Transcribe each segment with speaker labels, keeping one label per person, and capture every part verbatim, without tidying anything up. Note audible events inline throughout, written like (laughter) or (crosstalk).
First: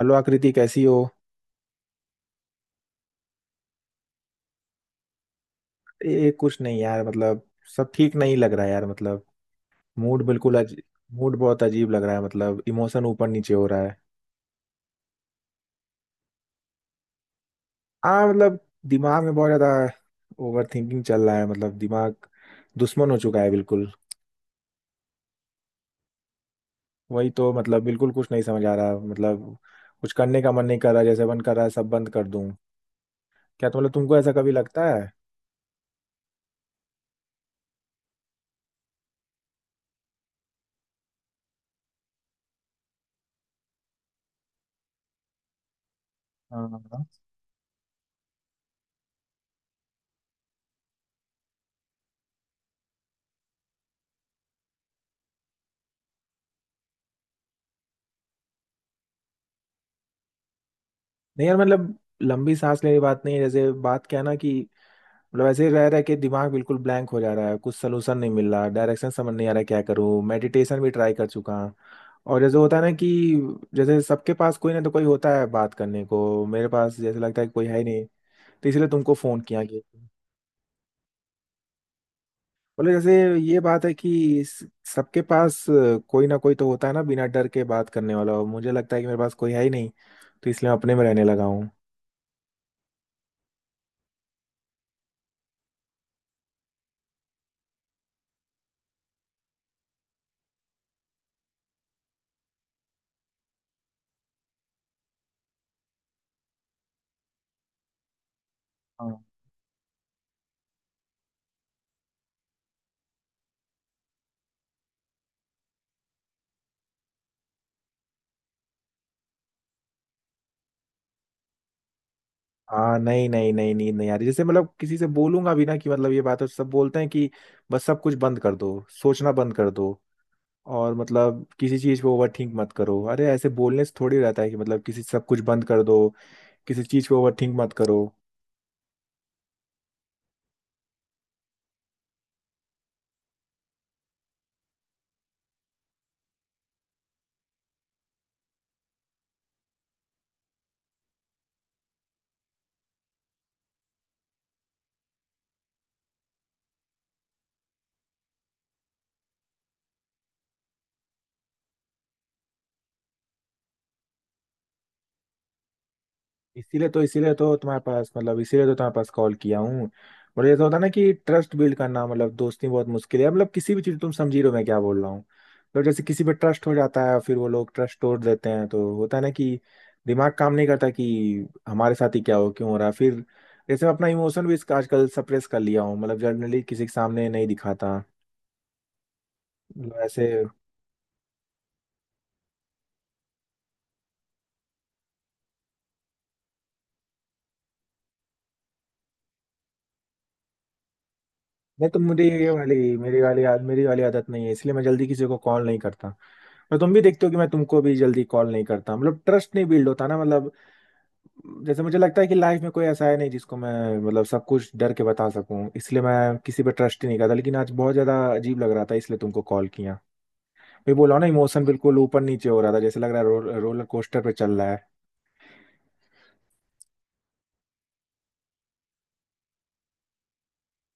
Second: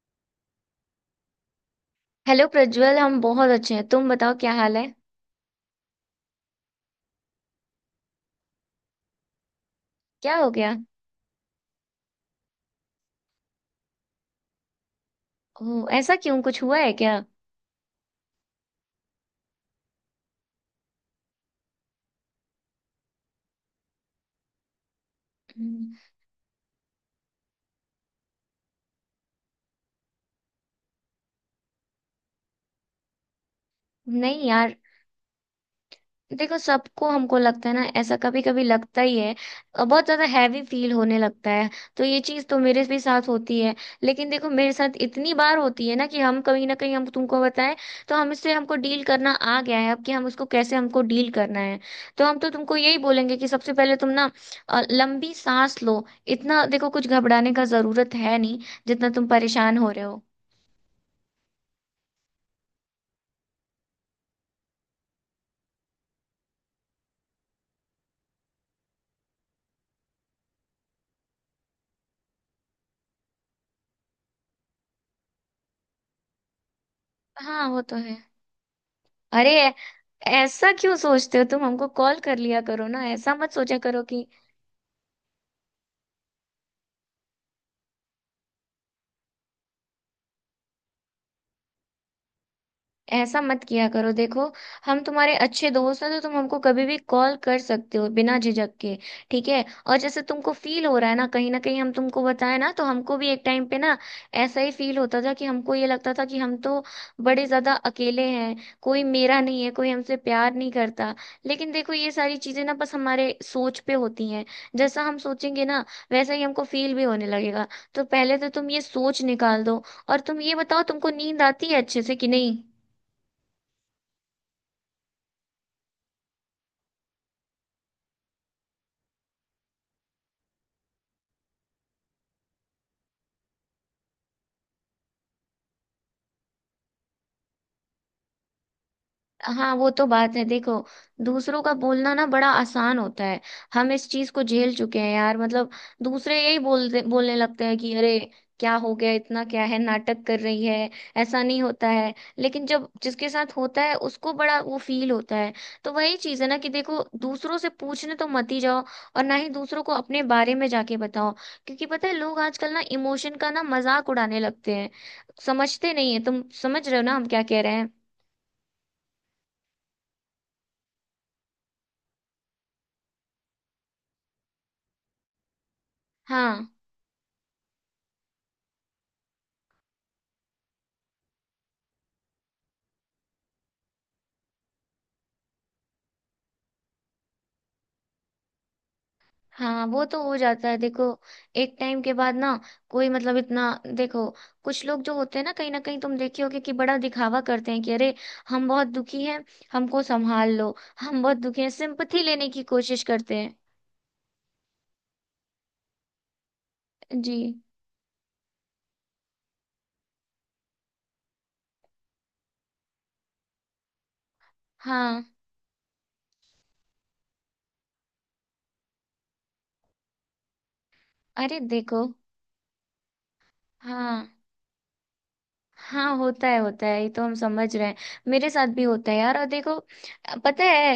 Speaker 1: Hello Aakriti कैसी हो?
Speaker 2: Hello Prajwal. हम बहुत अच्छे हैं, तुम बताओ क्या हाल है?
Speaker 1: ये कुछ नहीं यार, मतलब सब ठीक नहीं लग रहा है यार, मतलब मूड
Speaker 2: क्या हो
Speaker 1: बिल्कुल
Speaker 2: गया?
Speaker 1: अजीब। मूड बहुत अजीब लग रहा है, मतलब इमोशन ऊपर नीचे हो रहा है।
Speaker 2: ओ ऐसा क्यों, कुछ हुआ है क्या?
Speaker 1: हाँ मतलब, दिमाग में बहुत ज्यादा ओवर थिंकिंग चल रहा है, मतलब दिमाग दुश्मन हो चुका है बिल्कुल।
Speaker 2: हम्म।
Speaker 1: वही तो, मतलब बिल्कुल कुछ नहीं समझ आ रहा, मतलब कुछ करने का मन नहीं कर रहा, जैसे मन कर रहा है सब बंद कर दूं। क्या तो, मतलब तुमको ऐसा
Speaker 2: नहीं
Speaker 1: कभी
Speaker 2: यार,
Speaker 1: लगता है?
Speaker 2: देखो सबको हमको लगता है ना, ऐसा कभी कभी लगता ही है। अ, बहुत ज्यादा हैवी फील होने लगता है। तो ये चीज तो मेरे भी साथ होती है। लेकिन देखो मेरे साथ इतनी बार होती है ना कि हम कहीं
Speaker 1: हाँ
Speaker 2: ना कहीं हम
Speaker 1: हाँ।
Speaker 2: तुमको बताएं। तो हम इससे हमको डील करना आ गया है अब, कि हम उसको कैसे हमको डील करना है। तो हम तो तुमको यही बोलेंगे कि सबसे पहले तुम ना अ, लंबी सांस लो। इतना देखो, कुछ घबराने का जरूरत है नहीं जितना तुम परेशान हो रहे हो।
Speaker 1: नहीं यार, मतलब लंबी सांस लेने की बात नहीं है, जैसे बात क्या है ना कि मतलब ऐसे ही रह रह के दिमाग बिल्कुल ब्लैंक हो जा रहा है, कुछ सलूशन नहीं मिल रहा, डायरेक्शन समझ नहीं आ रहा, क्या करूँ? मेडिटेशन भी ट्राई कर चुका हूँ। और जैसे होता है ना कि जैसे सबके पास कोई ना तो कोई होता है बात करने को, मेरे पास जैसे लगता है कि कोई
Speaker 2: हाँ
Speaker 1: है
Speaker 2: वो
Speaker 1: ही
Speaker 2: तो
Speaker 1: नहीं।
Speaker 2: है।
Speaker 1: तो इसलिए तुमको फोन
Speaker 2: अरे
Speaker 1: किया
Speaker 2: ऐ-
Speaker 1: कि
Speaker 2: ऐसा क्यों सोचते हो? तुम हमको कॉल कर लिया करो
Speaker 1: बोले
Speaker 2: ना,
Speaker 1: जैसे
Speaker 2: ऐसा मत
Speaker 1: ये
Speaker 2: सोचा
Speaker 1: बात है
Speaker 2: करो
Speaker 1: कि
Speaker 2: कि।
Speaker 1: स- सबके पास कोई ना कोई तो होता है ना बिना डर के बात करने वाला, और मुझे लगता है कि मेरे पास कोई है ही नहीं। तो इसलिए मैं अपने में रहने लगा हूँ।
Speaker 2: ऐसा मत किया करो देखो। हम तुम्हारे अच्छे दोस्त हैं, तो तुम हमको कभी भी कॉल कर सकते हो बिना झिझक के। ठीक है, और जैसे तुमको फील हो रहा है ना, कहीं ना कहीं हम तुमको बताए ना, तो हमको भी एक टाइम पे ना ऐसा ही फील होता था, कि हमको ये लगता था कि हम तो बड़े ज्यादा अकेले हैं। कोई मेरा नहीं है, कोई हमसे प्यार नहीं करता। लेकिन देखो ये सारी चीजें ना बस हमारे सोच पे होती हैं। जैसा हम सोचेंगे ना, वैसा ही हमको फील भी होने लगेगा। तो पहले तो तुम ये सोच निकाल दो। और तुम ये बताओ, तुमको नींद आती है अच्छे से कि नहीं?
Speaker 1: हाँ नहीं नहीं नहीं नींद नहीं आ रही, जैसे मतलब किसी से बोलूंगा भी ना कि मतलब ये बात है, सब बोलते हैं कि बस सब कुछ बंद कर दो, सोचना बंद कर दो, और मतलब किसी चीज पे ओवर थिंक मत करो। अरे ऐसे बोलने से थोड़ी रहता है कि मतलब किसी सब कुछ बंद कर दो, किसी चीज पे ओवर थिंक मत करो।
Speaker 2: हाँ वो तो बात है देखो। दूसरों का बोलना ना बड़ा आसान होता है। हम इस चीज को झेल चुके हैं यार, मतलब दूसरे यही बोलते बोलने लगते हैं कि अरे क्या हो गया, इतना क्या है, नाटक कर रही है। ऐसा नहीं होता है। लेकिन जब जिसके साथ होता है उसको बड़ा वो फील होता है। तो वही चीज है ना कि देखो, दूसरों से पूछने तो मत ही जाओ। और ना ही दूसरों को अपने बारे में जाके बताओ। क्योंकि पता है लोग आजकल ना इमोशन का ना मजाक उड़ाने लगते हैं। समझते नहीं है। तुम समझ
Speaker 1: इसीलिए
Speaker 2: रहे हो
Speaker 1: तो
Speaker 2: ना हम
Speaker 1: इसीलिए
Speaker 2: क्या
Speaker 1: तो
Speaker 2: कह रहे
Speaker 1: तुम्हारे
Speaker 2: हैं?
Speaker 1: पास, मतलब इसीलिए तो तुम्हारे पास कॉल किया हूँ। और ये तो होता है ना कि ट्रस्ट बिल्ड करना मतलब दोस्ती में बहुत मुश्किल है, मतलब किसी भी चीज, तुम समझी रहे हो मैं क्या बोल रहा हूँ? तो जैसे किसी पे ट्रस्ट
Speaker 2: हाँ
Speaker 1: हो जाता है, फिर वो लोग ट्रस्ट तोड़ देते हैं, तो होता है ना कि दिमाग काम नहीं करता कि हमारे साथ ही क्या हो, क्यों हो रहा है फिर। जैसे मैं अपना इमोशन भी इसका आजकल सप्रेस कर लिया हूँ, मतलब जनरली किसी के सामने नहीं दिखाता,
Speaker 2: हाँ।
Speaker 1: मतलब
Speaker 2: वो तो हो
Speaker 1: ऐसे।
Speaker 2: जाता है देखो, एक टाइम के बाद ना कोई मतलब इतना। देखो, कुछ लोग जो होते हैं ना, कहीं ना कहीं तुम देखे होगे, कि बड़ा दिखावा करते हैं कि अरे हम बहुत दुखी हैं, हमको संभाल लो, हम बहुत दुखी हैं,
Speaker 1: नहीं तो
Speaker 2: सिंपथी
Speaker 1: मुझे
Speaker 2: लेने
Speaker 1: ये
Speaker 2: की
Speaker 1: वाली,
Speaker 2: कोशिश
Speaker 1: मेरी
Speaker 2: करते
Speaker 1: वाली
Speaker 2: हैं।
Speaker 1: आद- मेरी वाली आदत नहीं है, इसलिए मैं जल्दी किसी को कॉल नहीं करता। और तुम भी देखते हो
Speaker 2: जी।
Speaker 1: कि मैं तुमको भी जल्दी कॉल नहीं करता, मतलब ट्रस्ट नहीं बिल्ड होता ना मतलब। जैसे मुझे लगता है कि लाइफ में कोई ऐसा है नहीं जिसको मैं, मतलब सब कुछ डर के
Speaker 2: हाँ।
Speaker 1: बता सकूं, इसलिए मैं किसी पे ट्रस्ट ही नहीं करता। लेकिन आज बहुत ज्यादा अजीब लग रहा था, इसलिए तुमको कॉल किया। मैं बोला ना
Speaker 2: अरे
Speaker 1: इमोशन बिल्कुल
Speaker 2: देखो,
Speaker 1: ऊपर नीचे हो रहा था, जैसे लग रहा है रो, रोलर कोस्टर
Speaker 2: हाँ
Speaker 1: पे चल रहा है।
Speaker 2: हाँ, होता है होता है, ये तो हम समझ रहे हैं। मेरे साथ भी होता है यार। और देखो, पता है,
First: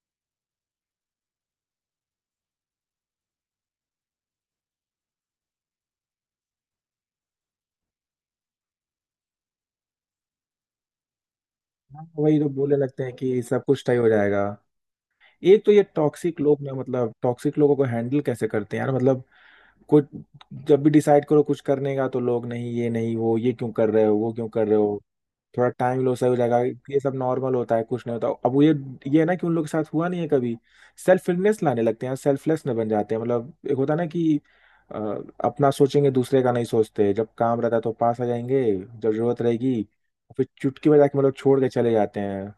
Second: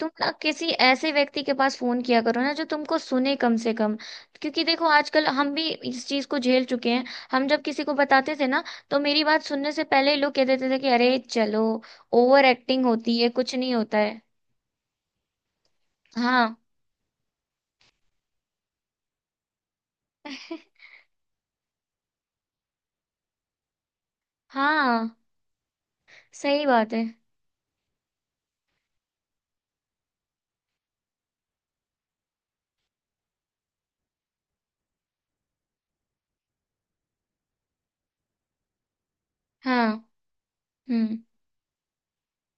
Speaker 2: तुम ना किसी ऐसे व्यक्ति के पास फोन किया करो ना जो तुमको सुने कम से कम। क्योंकि देखो आजकल हम भी इस चीज को झेल चुके हैं। हम जब किसी को बताते थे ना, तो मेरी बात सुनने से पहले ही लोग कह देते थे कि अरे चलो
Speaker 1: हाँ, तो वही
Speaker 2: ओवर
Speaker 1: तो बोलने
Speaker 2: एक्टिंग
Speaker 1: लगते हैं
Speaker 2: होती है,
Speaker 1: कि
Speaker 2: कुछ
Speaker 1: सब
Speaker 2: नहीं
Speaker 1: कुछ तय
Speaker 2: होता
Speaker 1: हो
Speaker 2: है।
Speaker 1: जाएगा। एक तो ये टॉक्सिक
Speaker 2: हाँ
Speaker 1: लोग ना, मतलब टॉक्सिक लोगों को हैंडल कैसे करते हैं यार मतलब? कुछ, जब भी डिसाइड करो कुछ करने का तो लोग, नहीं ये नहीं वो, ये क्यों कर रहे हो वो क्यों कर रहे हो,
Speaker 2: हाँ
Speaker 1: थोड़ा टाइम लो सही हो जाएगा,
Speaker 2: सही बात
Speaker 1: ये
Speaker 2: है।
Speaker 1: सब नॉर्मल होता है, कुछ नहीं होता, अब वो ये ये है ना कि उन लोग के साथ हुआ नहीं है कभी। सेल्फलेस लाने लगते हैं, सेल्फलेस में बन जाते हैं, मतलब एक होता है ना कि अ, अपना सोचेंगे, दूसरे का नहीं सोचते, जब काम रहता है तो पास आ जाएंगे, जब जरूरत रहेगी
Speaker 2: हाँ।
Speaker 1: फिर चुटकी बजा के
Speaker 2: हम्म।
Speaker 1: मतलब छोड़ के चले जाते हैं,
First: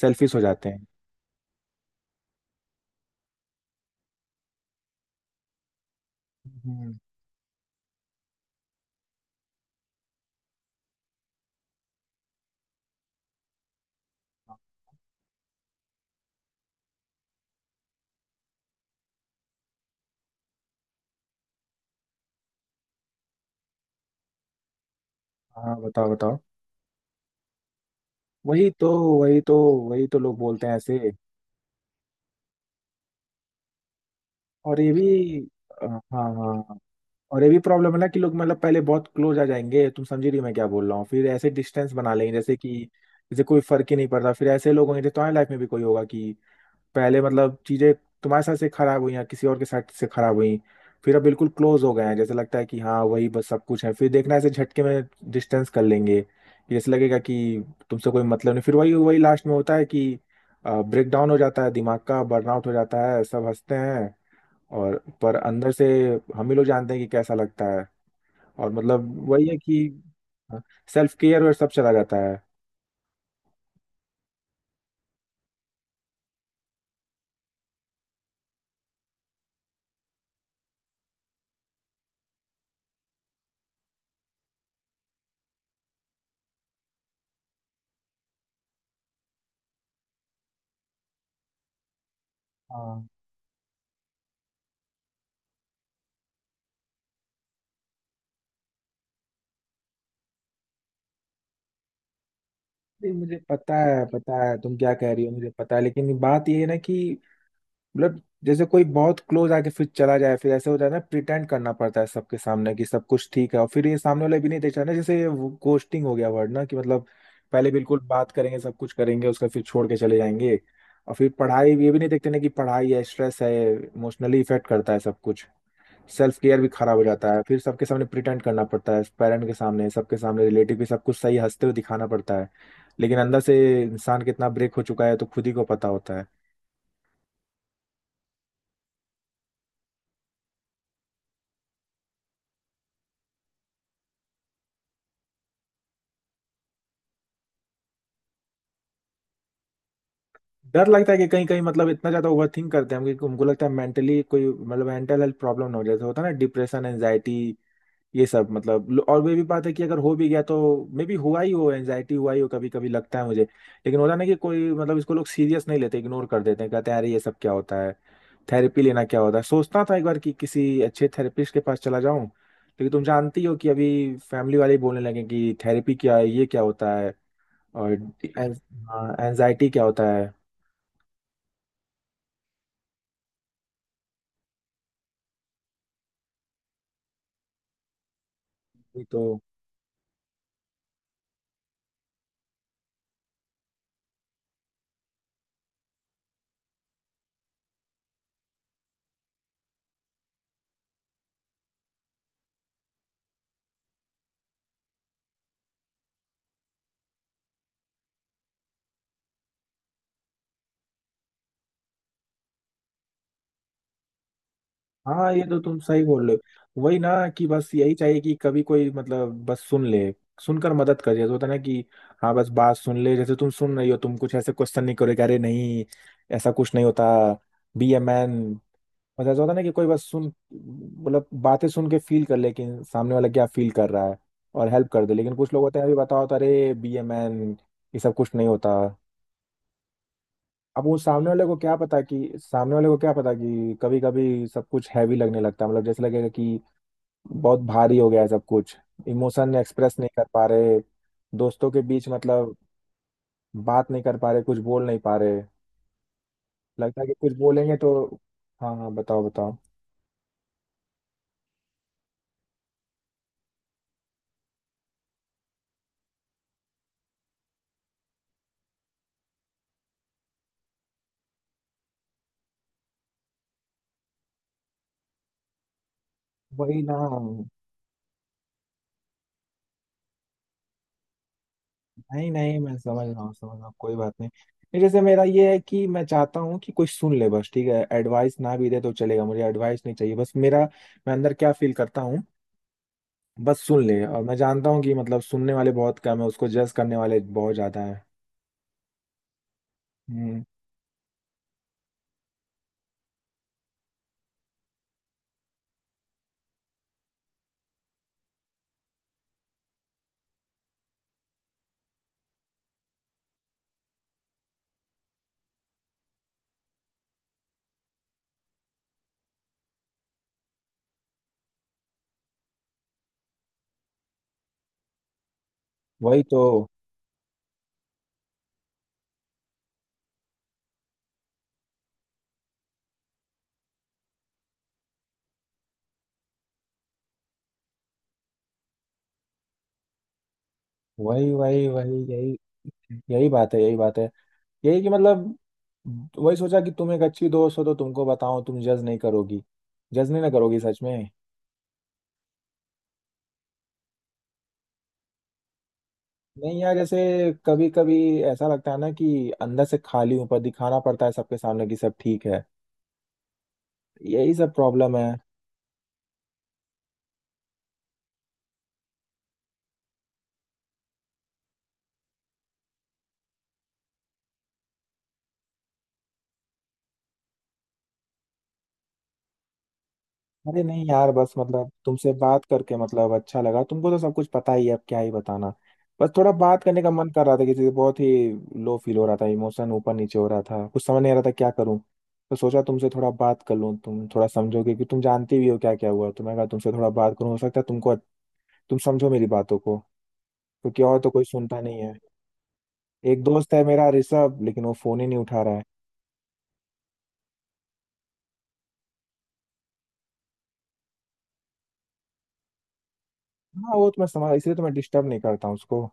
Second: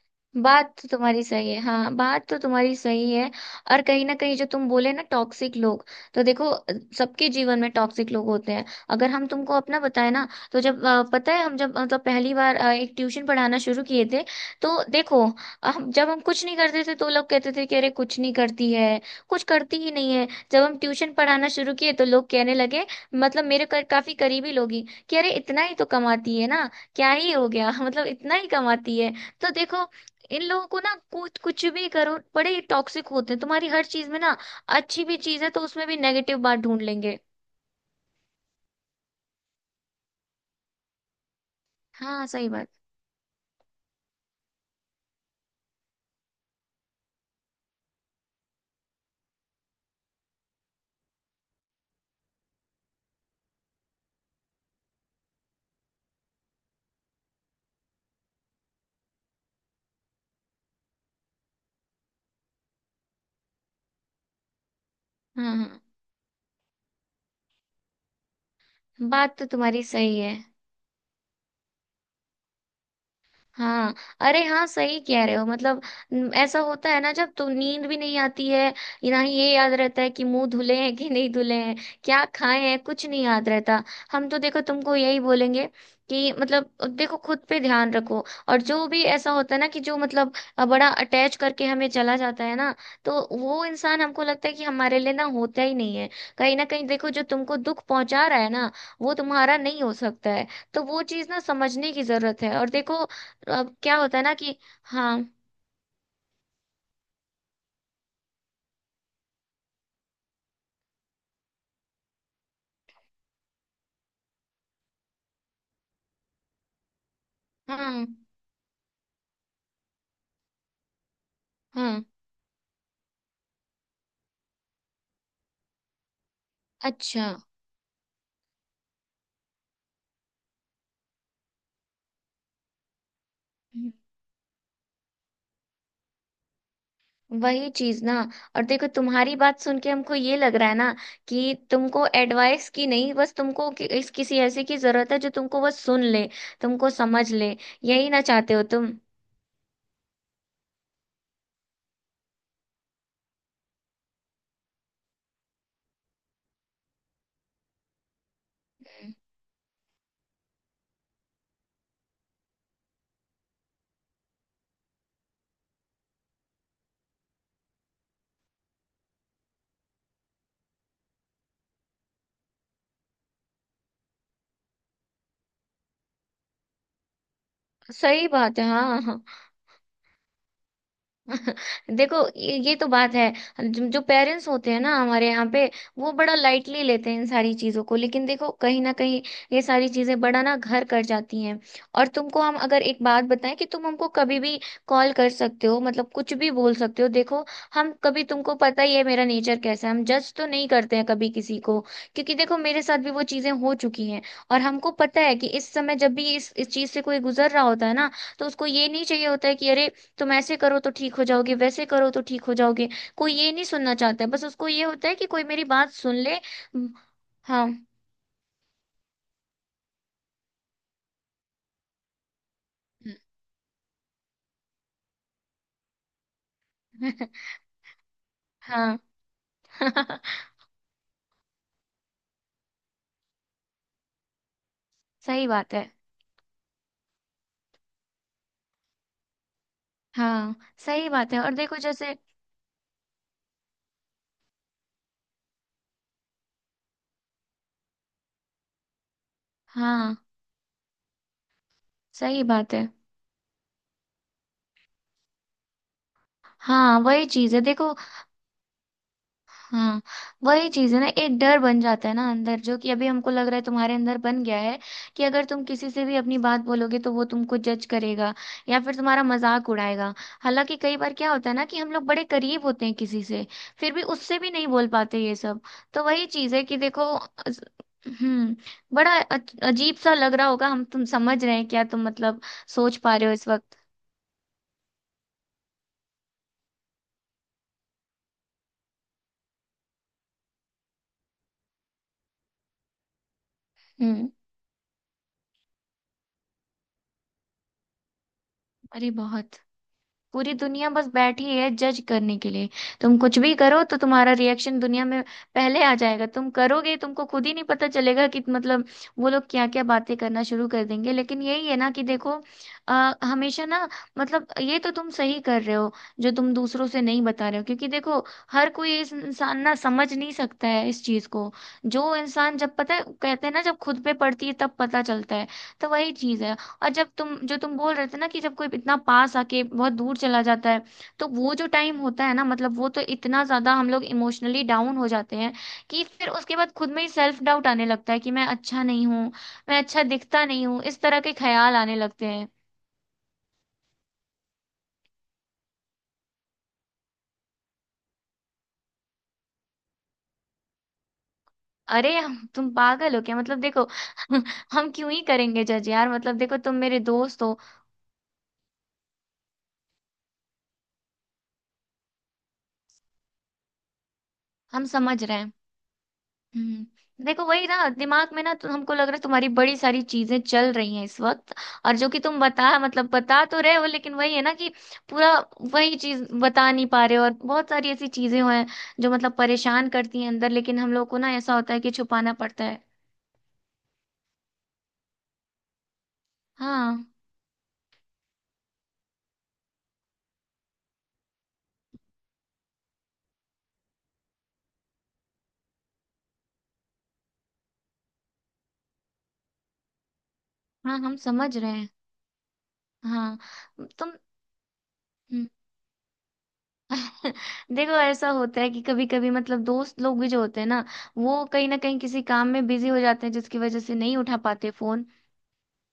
Speaker 1: सेल्फिश हो जाते
Speaker 2: बात
Speaker 1: हैं।
Speaker 2: तो तुम्हारी सही है, हाँ बात तो तुम्हारी सही है। और कहीं ना कहीं जो तुम बोले ना टॉक्सिक लोग, तो देखो
Speaker 1: हम्म।
Speaker 2: सबके जीवन में टॉक्सिक लोग होते हैं। अगर हम तुमको अपना बताए ना, तो जब अ, पता है हम जब मतलब पहली बार अ, एक ट्यूशन पढ़ाना शुरू किए थे, तो देखो, हम जब हम कुछ नहीं करते थे तो लोग कहते थे कि अरे कुछ नहीं करती है, कुछ करती ही नहीं है। जब हम ट्यूशन पढ़ाना शुरू किए तो लोग कहने लगे, मतलब मेरे कर, काफी करीबी लोग ही, कि अरे इतना ही
Speaker 1: हाँ
Speaker 2: तो
Speaker 1: बताओ, बताओ।
Speaker 2: कमाती है ना, क्या ही हो गया। (laughs) मतलब इतना ही
Speaker 1: वही तो,
Speaker 2: कमाती है।
Speaker 1: वही
Speaker 2: तो
Speaker 1: तो,
Speaker 2: देखो
Speaker 1: वही तो लोग
Speaker 2: इन लोगों
Speaker 1: बोलते हैं
Speaker 2: को ना
Speaker 1: ऐसे।
Speaker 2: कुछ, कुछ भी करो बड़े ही टॉक्सिक होते हैं। तुम्हारी हर चीज में ना,
Speaker 1: और ये
Speaker 2: अच्छी भी
Speaker 1: भी,
Speaker 2: चीज है तो
Speaker 1: अ,
Speaker 2: उसमें भी
Speaker 1: हाँ
Speaker 2: नेगेटिव बात
Speaker 1: हाँ,
Speaker 2: ढूंढ लेंगे।
Speaker 1: और ये भी प्रॉब्लम है ना कि लोग मतलब पहले बहुत क्लोज आ जाएंगे, तुम समझ रही हो मैं क्या बोल रहा हूँ? फिर ऐसे डिस्टेंस बना
Speaker 2: हाँ
Speaker 1: लेंगे,
Speaker 2: सही
Speaker 1: जैसे
Speaker 2: बात।
Speaker 1: कि जैसे कोई फर्क ही नहीं पड़ता। फिर ऐसे लोग होंगे तो तुम्हारी लाइफ में भी कोई होगा कि, पहले मतलब चीजें तुम्हारे साथ से खराब हुई या किसी और के साथ से खराब हुई, फिर अब बिल्कुल क्लोज हो गए हैं, जैसे लगता है कि हाँ वही बस सब कुछ है, फिर देखना ऐसे झटके में डिस्टेंस कर लेंगे, जैसे लगेगा कि तुमसे कोई मतलब नहीं। फिर वही वही लास्ट में होता है कि ब्रेक डाउन हो जाता है, दिमाग का बर्नआउट हो जाता है, सब हंसते हैं और पर
Speaker 2: हाँ
Speaker 1: अंदर
Speaker 2: हाँ
Speaker 1: से हम ही लोग जानते हैं कि कैसा लगता है। और मतलब
Speaker 2: बात तो
Speaker 1: वही है कि
Speaker 2: तुम्हारी सही है।
Speaker 1: सेल्फ केयर और सब चला जाता है।
Speaker 2: हाँ अरे हाँ सही कह रहे हो मतलब। न- ऐसा होता है ना, जब तो नींद भी नहीं आती है, ना ही ये याद रहता है कि मुंह धुले हैं कि नहीं धुले हैं, क्या खाए हैं, कुछ नहीं याद रहता। हम तो देखो तुमको यही बोलेंगे कि मतलब देखो खुद पे ध्यान रखो। और जो भी ऐसा होता है ना कि जो मतलब बड़ा अटैच करके हमें चला जाता है ना,
Speaker 1: हाँ।
Speaker 2: तो वो इंसान हमको लगता है कि हमारे लिए ना होता ही नहीं है। कहीं ना कहीं देखो जो तुमको दुख पहुंचा रहा है ना, वो तुम्हारा नहीं हो सकता है। तो वो चीज ना समझने की जरूरत है। और देखो
Speaker 1: नहीं, मुझे
Speaker 2: तो अब
Speaker 1: पता
Speaker 2: क्या
Speaker 1: है
Speaker 2: होता है ना
Speaker 1: पता
Speaker 2: कि,
Speaker 1: है तुम क्या कह
Speaker 2: हाँ।
Speaker 1: रही हो, मुझे पता है, लेकिन बात ये है ना कि मतलब जैसे कोई बहुत क्लोज आके फिर चला जाए, फिर ऐसे हो जाए ना, प्रिटेंड करना पड़ता है सबके सामने कि सब कुछ ठीक है, और फिर ये सामने वाला भी नहीं देख रहा ना, जैसे गोस्टिंग हो गया वर्ड ना कि मतलब पहले बिल्कुल
Speaker 2: हाँ।
Speaker 1: बात करेंगे सब कुछ करेंगे, उसका फिर छोड़ के चले जाएंगे। और फिर पढ़ाई, ये भी
Speaker 2: हाँ।
Speaker 1: नहीं देखते ना कि पढ़ाई है, स्ट्रेस है, इमोशनली इफेक्ट करता है सब कुछ, सेल्फ केयर भी खराब हो
Speaker 2: अच्छा।
Speaker 1: जाता है। फिर सबके सामने प्रिटेंड करना पड़ता है, पेरेंट के सामने, सबके सामने, रिलेटिव भी, सब कुछ सही हंसते हुए दिखाना पड़ता है, लेकिन अंदर से इंसान कितना ब्रेक हो चुका है, तो खुद ही को पता होता है।
Speaker 2: वही चीज ना, और देखो तुम्हारी बात सुन के हमको ये लग रहा है ना कि तुमको एडवाइस की नहीं, बस तुमको कि, इस किसी ऐसे की जरूरत है जो तुमको बस सुन ले, तुमको समझ ले। यही ना चाहते हो तुम?
Speaker 1: डर लगता है कि कहीं कहीं मतलब इतना ज्यादा ओवरथिंक करते हैं हम कि उनको लगता है मेंटली कोई, मतलब मेंटल हेल्थ प्रॉब्लम ना हो, जैसे होता है ना डिप्रेशन, एंजाइटी, ये सब, मतलब लो- और वे भी बात है कि अगर हो भी गया तो, मे बी हुआ ही हो, एंजाइटी हुआ ही हो, कभी कभी लगता है मुझे। लेकिन होता ना कि कोई मतलब इसको लोग सीरियस नहीं लेते, इग्नोर कर देते हैं, कहते हैं अरे ये सब क्या होता है, थेरेपी लेना क्या होता है। सोचता था एक बार कि किसी अच्छे थेरेपिस्ट के पास चला जाऊं, लेकिन तुम जानती हो कि अभी फैमिली वाले ही बोलने लगे कि थेरेपी क्या है, ये क्या होता है, और
Speaker 2: सही बात है। हाँ हाँ।
Speaker 1: एंजाइटी क्या होता है।
Speaker 2: देखो ये ये तो बात है। जो, जो पेरेंट्स होते हैं ना हमारे यहाँ पे, वो बड़ा लाइटली लेते हैं इन सारी चीजों को। लेकिन देखो कहीं ना
Speaker 1: ये
Speaker 2: कहीं
Speaker 1: तो,
Speaker 2: ये सारी चीजें बड़ा ना घर कर जाती हैं। और तुमको हम अगर एक बात बताएं, कि तुम हमको कभी भी कॉल कर सकते हो, मतलब कुछ भी बोल सकते हो देखो। हम कभी तुमको पता ही है मेरा नेचर कैसा है, हम जज तो नहीं करते हैं कभी किसी को। क्योंकि देखो मेरे साथ भी वो चीजें हो चुकी हैं। और हमको पता है कि इस समय जब भी इस इस चीज से कोई गुजर रहा होता है ना, तो उसको ये नहीं चाहिए होता है कि अरे तुम ऐसे करो तो ठीक हो जाओगे, वैसे करो तो ठीक हो जाओगे। कोई ये नहीं सुनना चाहता है, बस उसको ये होता है कि
Speaker 1: हाँ ये
Speaker 2: कोई
Speaker 1: तो
Speaker 2: मेरी
Speaker 1: तुम
Speaker 2: बात
Speaker 1: सही
Speaker 2: सुन
Speaker 1: बोल
Speaker 2: ले।
Speaker 1: रहे हो,
Speaker 2: हम्म।
Speaker 1: वही ना कि
Speaker 2: हाँ।
Speaker 1: बस यही चाहिए कि कभी कोई मतलब बस सुन ले, सुनकर मदद कर, जैसे होता है ना कि हाँ बस बात सुन ले। जैसे तुम सुन रही हो, तुम कुछ ऐसे क्वेश्चन नहीं करोगे, अरे नहीं, ऐसा कुछ नहीं होता,
Speaker 2: (laughs)
Speaker 1: बी ए मैन।
Speaker 2: हाँ।
Speaker 1: मतलब ऐसा होता है ना कि कोई बस सुन,
Speaker 2: (laughs)
Speaker 1: मतलब बातें सुन के फील कर ले कि सामने वाला क्या फील कर रहा है, और हेल्प कर दे। लेकिन
Speaker 2: सही
Speaker 1: कुछ लोग
Speaker 2: बात
Speaker 1: होते
Speaker 2: है।
Speaker 1: हैं, अभी बताओ तो अरे बी ए मैन, ये सब कुछ नहीं होता।
Speaker 2: हाँ
Speaker 1: अब वो
Speaker 2: सही
Speaker 1: सामने
Speaker 2: बात है,
Speaker 1: वाले
Speaker 2: और
Speaker 1: को क्या
Speaker 2: देखो
Speaker 1: पता
Speaker 2: जैसे,
Speaker 1: कि, सामने वाले को क्या पता कि कभी कभी सब कुछ हैवी लगने लगता है, मतलब जैसे लगेगा कि बहुत भारी हो गया है सब कुछ, इमोशन एक्सप्रेस नहीं
Speaker 2: हाँ
Speaker 1: कर पा रहे दोस्तों के बीच
Speaker 2: सही
Speaker 1: मतलब,
Speaker 2: बात है।
Speaker 1: बात नहीं कर पा रहे, कुछ बोल नहीं पा रहे,
Speaker 2: हाँ
Speaker 1: लगता है कि
Speaker 2: वही
Speaker 1: कुछ
Speaker 2: चीज है
Speaker 1: बोलेंगे तो।
Speaker 2: देखो।
Speaker 1: हाँ हाँ बताओ, बताओ।
Speaker 2: हाँ वही चीज है ना, एक डर बन जाता है ना अंदर, जो कि अभी हमको लग रहा है तुम्हारे अंदर बन गया है, कि अगर तुम किसी से भी अपनी बात बोलोगे तो वो तुमको जज करेगा, या फिर तुम्हारा मजाक उड़ाएगा। हालांकि कई बार क्या होता है ना कि हम लोग बड़े करीब होते हैं किसी से, फिर भी उससे भी नहीं बोल पाते ये सब। तो वही चीज है कि
Speaker 1: वही ना।
Speaker 2: देखो अस- हम्म। बड़ा अच- अजीब सा लग रहा होगा। हम तुम समझ रहे हैं क्या तुम
Speaker 1: नहीं
Speaker 2: मतलब
Speaker 1: नहीं मैं
Speaker 2: सोच
Speaker 1: समझ
Speaker 2: पा
Speaker 1: रहा
Speaker 2: रहे हो
Speaker 1: हूँ,
Speaker 2: इस
Speaker 1: समझ रहा हूँ,
Speaker 2: वक्त?
Speaker 1: कोई बात नहीं। नहीं, जैसे मेरा ये है कि मैं चाहता हूँ कि कोई सुन ले बस, ठीक है एडवाइस ना भी दे तो चलेगा, मुझे एडवाइस नहीं चाहिए, बस मेरा मैं अंदर क्या फील करता हूँ बस सुन ले। और
Speaker 2: हम्म।
Speaker 1: मैं जानता हूँ कि मतलब सुनने वाले बहुत कम है, उसको जज करने वाले बहुत ज्यादा है।
Speaker 2: अरे बहुत।
Speaker 1: हम्म।
Speaker 2: पूरी दुनिया बस बैठी है जज करने के लिए। तुम कुछ भी करो तो तुम्हारा रिएक्शन दुनिया में पहले आ जाएगा, तुम करोगे तुमको खुद ही नहीं पता चलेगा कि मतलब वो लोग क्या क्या बातें करना शुरू कर देंगे। लेकिन यही है ना कि देखो आ, हमेशा ना, मतलब ये तो तुम सही कर रहे हो जो तुम दूसरों से नहीं बता रहे हो। क्योंकि देखो हर कोई इस इंसान ना समझ नहीं सकता है इस चीज को। जो इंसान जब पता है, कहते हैं ना, जब खुद पे पड़ती है तब पता चलता है। तो वही
Speaker 1: वही तो।
Speaker 2: चीज है। और जब तुम जो तुम बोल रहे थे ना कि जब कोई इतना पास आके बहुत दूर चला जाता है, तो वो जो टाइम होता है ना, मतलब वो तो इतना ज्यादा हम लोग इमोशनली डाउन हो जाते हैं कि फिर उसके बाद खुद में ही सेल्फ डाउट आने लगता है, कि मैं अच्छा नहीं हूँ, मैं अच्छा दिखता नहीं हूँ, इस तरह
Speaker 1: वही
Speaker 2: के
Speaker 1: वही
Speaker 2: ख्याल
Speaker 1: वही
Speaker 2: आने लगते
Speaker 1: यही,
Speaker 2: हैं।
Speaker 1: यही बात है, यही बात है, यही कि मतलब वही सोचा कि तुम एक अच्छी दोस्त हो तो तुमको बताओ, तुम जज नहीं करोगी, जज नहीं ना करोगी सच में?
Speaker 2: अरे हम- तुम पागल हो क्या? मतलब देखो (laughs) हम क्यों ही करेंगे जज यार, मतलब देखो
Speaker 1: नहीं
Speaker 2: तुम
Speaker 1: यार, जैसे
Speaker 2: मेरे दोस्त हो।
Speaker 1: कभी कभी ऐसा लगता है ना कि अंदर से खाली हूं, पर दिखाना पड़ता है सबके सामने कि सब ठीक है, यही सब
Speaker 2: हम
Speaker 1: प्रॉब्लम है।
Speaker 2: समझ रहे हैं। हम्म। देखो वही ना, दिमाग में ना तो हमको लग रहा है तुम्हारी बड़ी सारी चीजें चल रही हैं इस वक्त। और जो कि तुम बता मतलब बता तो रहे हो, लेकिन वही है ना कि पूरा वही चीज बता नहीं पा रहे हो। और बहुत सारी ऐसी चीजें हैं जो मतलब परेशान करती हैं अंदर,
Speaker 1: अरे
Speaker 2: लेकिन
Speaker 1: नहीं
Speaker 2: हम लोग
Speaker 1: यार,
Speaker 2: को ना
Speaker 1: बस
Speaker 2: ऐसा
Speaker 1: मतलब
Speaker 2: होता है कि
Speaker 1: तुमसे
Speaker 2: छुपाना
Speaker 1: बात
Speaker 2: पड़ता
Speaker 1: करके
Speaker 2: है।
Speaker 1: मतलब अच्छा लगा, तुमको तो सब कुछ पता ही है, अब क्या ही बताना। बस थोड़ा बात करने का
Speaker 2: हाँ
Speaker 1: मन कर रहा था किसी से, बहुत ही लो फील हो रहा था, इमोशन ऊपर नीचे हो रहा था, कुछ समझ नहीं आ रहा था क्या करूं। तो सोचा तुमसे थोड़ा बात कर लूं, तुम थोड़ा समझोगे कि, तुम जानती भी हो क्या क्या हुआ, तो मैं कहा तुमसे थोड़ा बात करूं, हो सकता है तुमको, तुम समझो मेरी बातों को, क्योंकि
Speaker 2: हाँ
Speaker 1: और तो
Speaker 2: हम
Speaker 1: कोई
Speaker 2: समझ
Speaker 1: सुनता
Speaker 2: रहे
Speaker 1: नहीं
Speaker 2: हैं।
Speaker 1: है। एक
Speaker 2: हाँ।
Speaker 1: दोस्त है मेरा
Speaker 2: तुम।
Speaker 1: ऋषभ, लेकिन वो फोन ही नहीं उठा
Speaker 2: हम्म।
Speaker 1: रहा है।
Speaker 2: (laughs) देखो ऐसा होता है कि कभी कभी मतलब दोस्त लोग भी जो होते हैं ना, वो कहीं ना कहीं किसी काम में बिजी हो जाते हैं जिसकी
Speaker 1: हाँ
Speaker 2: वजह
Speaker 1: वो
Speaker 2: से
Speaker 1: तो मैं
Speaker 2: नहीं
Speaker 1: समझ,
Speaker 2: उठा
Speaker 1: इसलिए तो
Speaker 2: पाते
Speaker 1: मैं
Speaker 2: फोन।
Speaker 1: डिस्टर्ब नहीं करता हूँ उसको।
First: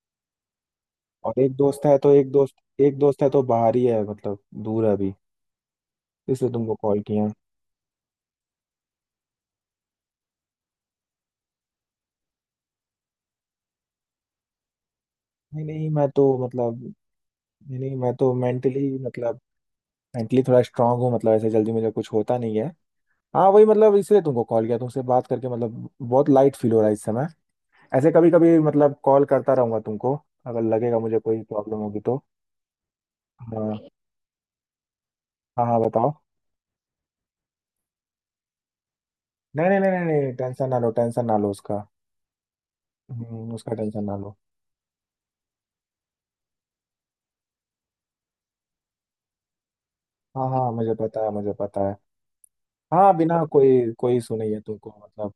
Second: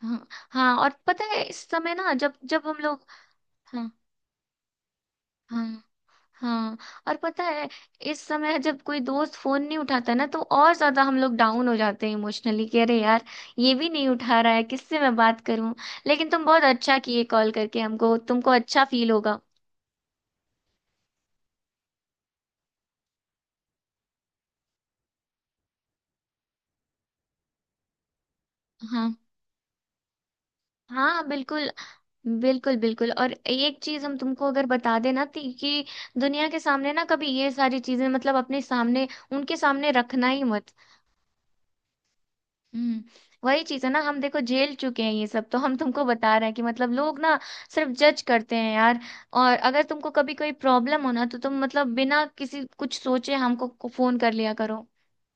Speaker 2: हाँ हाँ, और पता
Speaker 1: और
Speaker 2: है
Speaker 1: एक
Speaker 2: इस
Speaker 1: दोस्त
Speaker 2: समय
Speaker 1: है तो,
Speaker 2: ना
Speaker 1: एक
Speaker 2: जब
Speaker 1: दोस्त
Speaker 2: जब हम
Speaker 1: एक
Speaker 2: लोग,
Speaker 1: दोस्त है तो बाहर ही
Speaker 2: हाँ,
Speaker 1: है, मतलब दूर है अभी,
Speaker 2: हाँ
Speaker 1: इसलिए तुमको
Speaker 2: हाँ,
Speaker 1: कॉल
Speaker 2: और
Speaker 1: किया।
Speaker 2: पता है इस समय जब कोई दोस्त फोन नहीं उठाता ना, तो और ज्यादा हम लोग डाउन हो जाते हैं इमोशनली, कि अरे यार ये भी नहीं उठा रहा है, किससे मैं बात
Speaker 1: नहीं
Speaker 2: करूं।
Speaker 1: नहीं मैं तो
Speaker 2: लेकिन तुम बहुत
Speaker 1: मतलब,
Speaker 2: अच्छा किए कॉल
Speaker 1: नहीं
Speaker 2: करके,
Speaker 1: नहीं मैं
Speaker 2: हमको
Speaker 1: तो
Speaker 2: तुमको अच्छा
Speaker 1: मेंटली
Speaker 2: फील
Speaker 1: मतलब,
Speaker 2: होगा।
Speaker 1: मेंटली थोड़ा स्ट्रांग हूँ, मतलब ऐसे जल्दी मुझे कुछ होता नहीं है। हाँ वही मतलब इसलिए तुमको कॉल किया, तुमसे बात करके मतलब बहुत लाइट फील हो रहा है इस समय। ऐसे कभी कभी मतलब
Speaker 2: हाँ
Speaker 1: कॉल करता रहूंगा तुमको, अगर लगेगा मुझे
Speaker 2: हाँ
Speaker 1: कोई
Speaker 2: बिल्कुल,
Speaker 1: प्रॉब्लम होगी तो।
Speaker 2: बिल्कुल बिल्कुल, और
Speaker 1: हाँ
Speaker 2: एक चीज हम तुमको अगर बता देना थी,
Speaker 1: हाँ, हाँ
Speaker 2: कि
Speaker 1: बताओ।
Speaker 2: दुनिया के सामने ना कभी ये सारी चीजें, मतलब अपने सामने उनके
Speaker 1: नहीं नहीं नहीं
Speaker 2: सामने
Speaker 1: नहीं
Speaker 2: रखना
Speaker 1: नहीं
Speaker 2: ही
Speaker 1: टेंशन
Speaker 2: मत।
Speaker 1: ना लो, टेंशन ना लो उसका।
Speaker 2: हम्म।
Speaker 1: हम्म,
Speaker 2: वही
Speaker 1: उसका
Speaker 2: चीज है ना,
Speaker 1: टेंशन ना
Speaker 2: हम
Speaker 1: लो।
Speaker 2: देखो झेल चुके हैं ये सब, तो हम तुमको बता रहे हैं कि मतलब लोग ना सिर्फ जज करते हैं यार। और अगर तुमको कभी
Speaker 1: हाँ
Speaker 2: कोई
Speaker 1: हाँ, मुझे
Speaker 2: प्रॉब्लम हो
Speaker 1: पता
Speaker 2: ना
Speaker 1: है
Speaker 2: तो
Speaker 1: मुझे
Speaker 2: तुम
Speaker 1: पता
Speaker 2: मतलब
Speaker 1: है
Speaker 2: बिना किसी कुछ
Speaker 1: हाँ
Speaker 2: सोचे
Speaker 1: बिना
Speaker 2: हमको
Speaker 1: कोई
Speaker 2: फोन
Speaker 1: कोई
Speaker 2: कर
Speaker 1: सुने,
Speaker 2: लिया
Speaker 1: ये
Speaker 2: करो।
Speaker 1: तुमको मतलब,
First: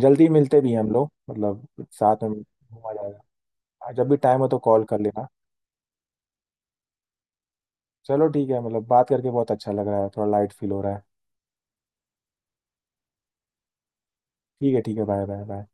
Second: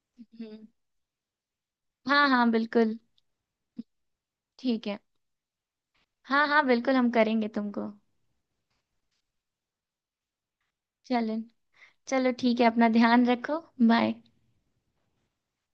Speaker 1: जल्दी मिलते
Speaker 2: हम्म।
Speaker 1: भी हैं हम लोग मतलब, साथ
Speaker 2: हाँ
Speaker 1: में
Speaker 2: हाँ
Speaker 1: घूमा
Speaker 2: बिल्कुल।
Speaker 1: जाएगा। हाँ, जब भी टाइम हो तो कॉल
Speaker 2: ठीक है।
Speaker 1: कर लेना।
Speaker 2: हाँ हाँ बिल्कुल, हम करेंगे तुमको।
Speaker 1: चलो ठीक है, मतलब बात करके बहुत अच्छा लग रहा है, थोड़ा लाइट फील हो रहा है।
Speaker 2: चलो। चलो ठीक है, अपना ध्यान रखो। बाय।
Speaker 1: ठीक है, ठीक है, बाय बाय बाय।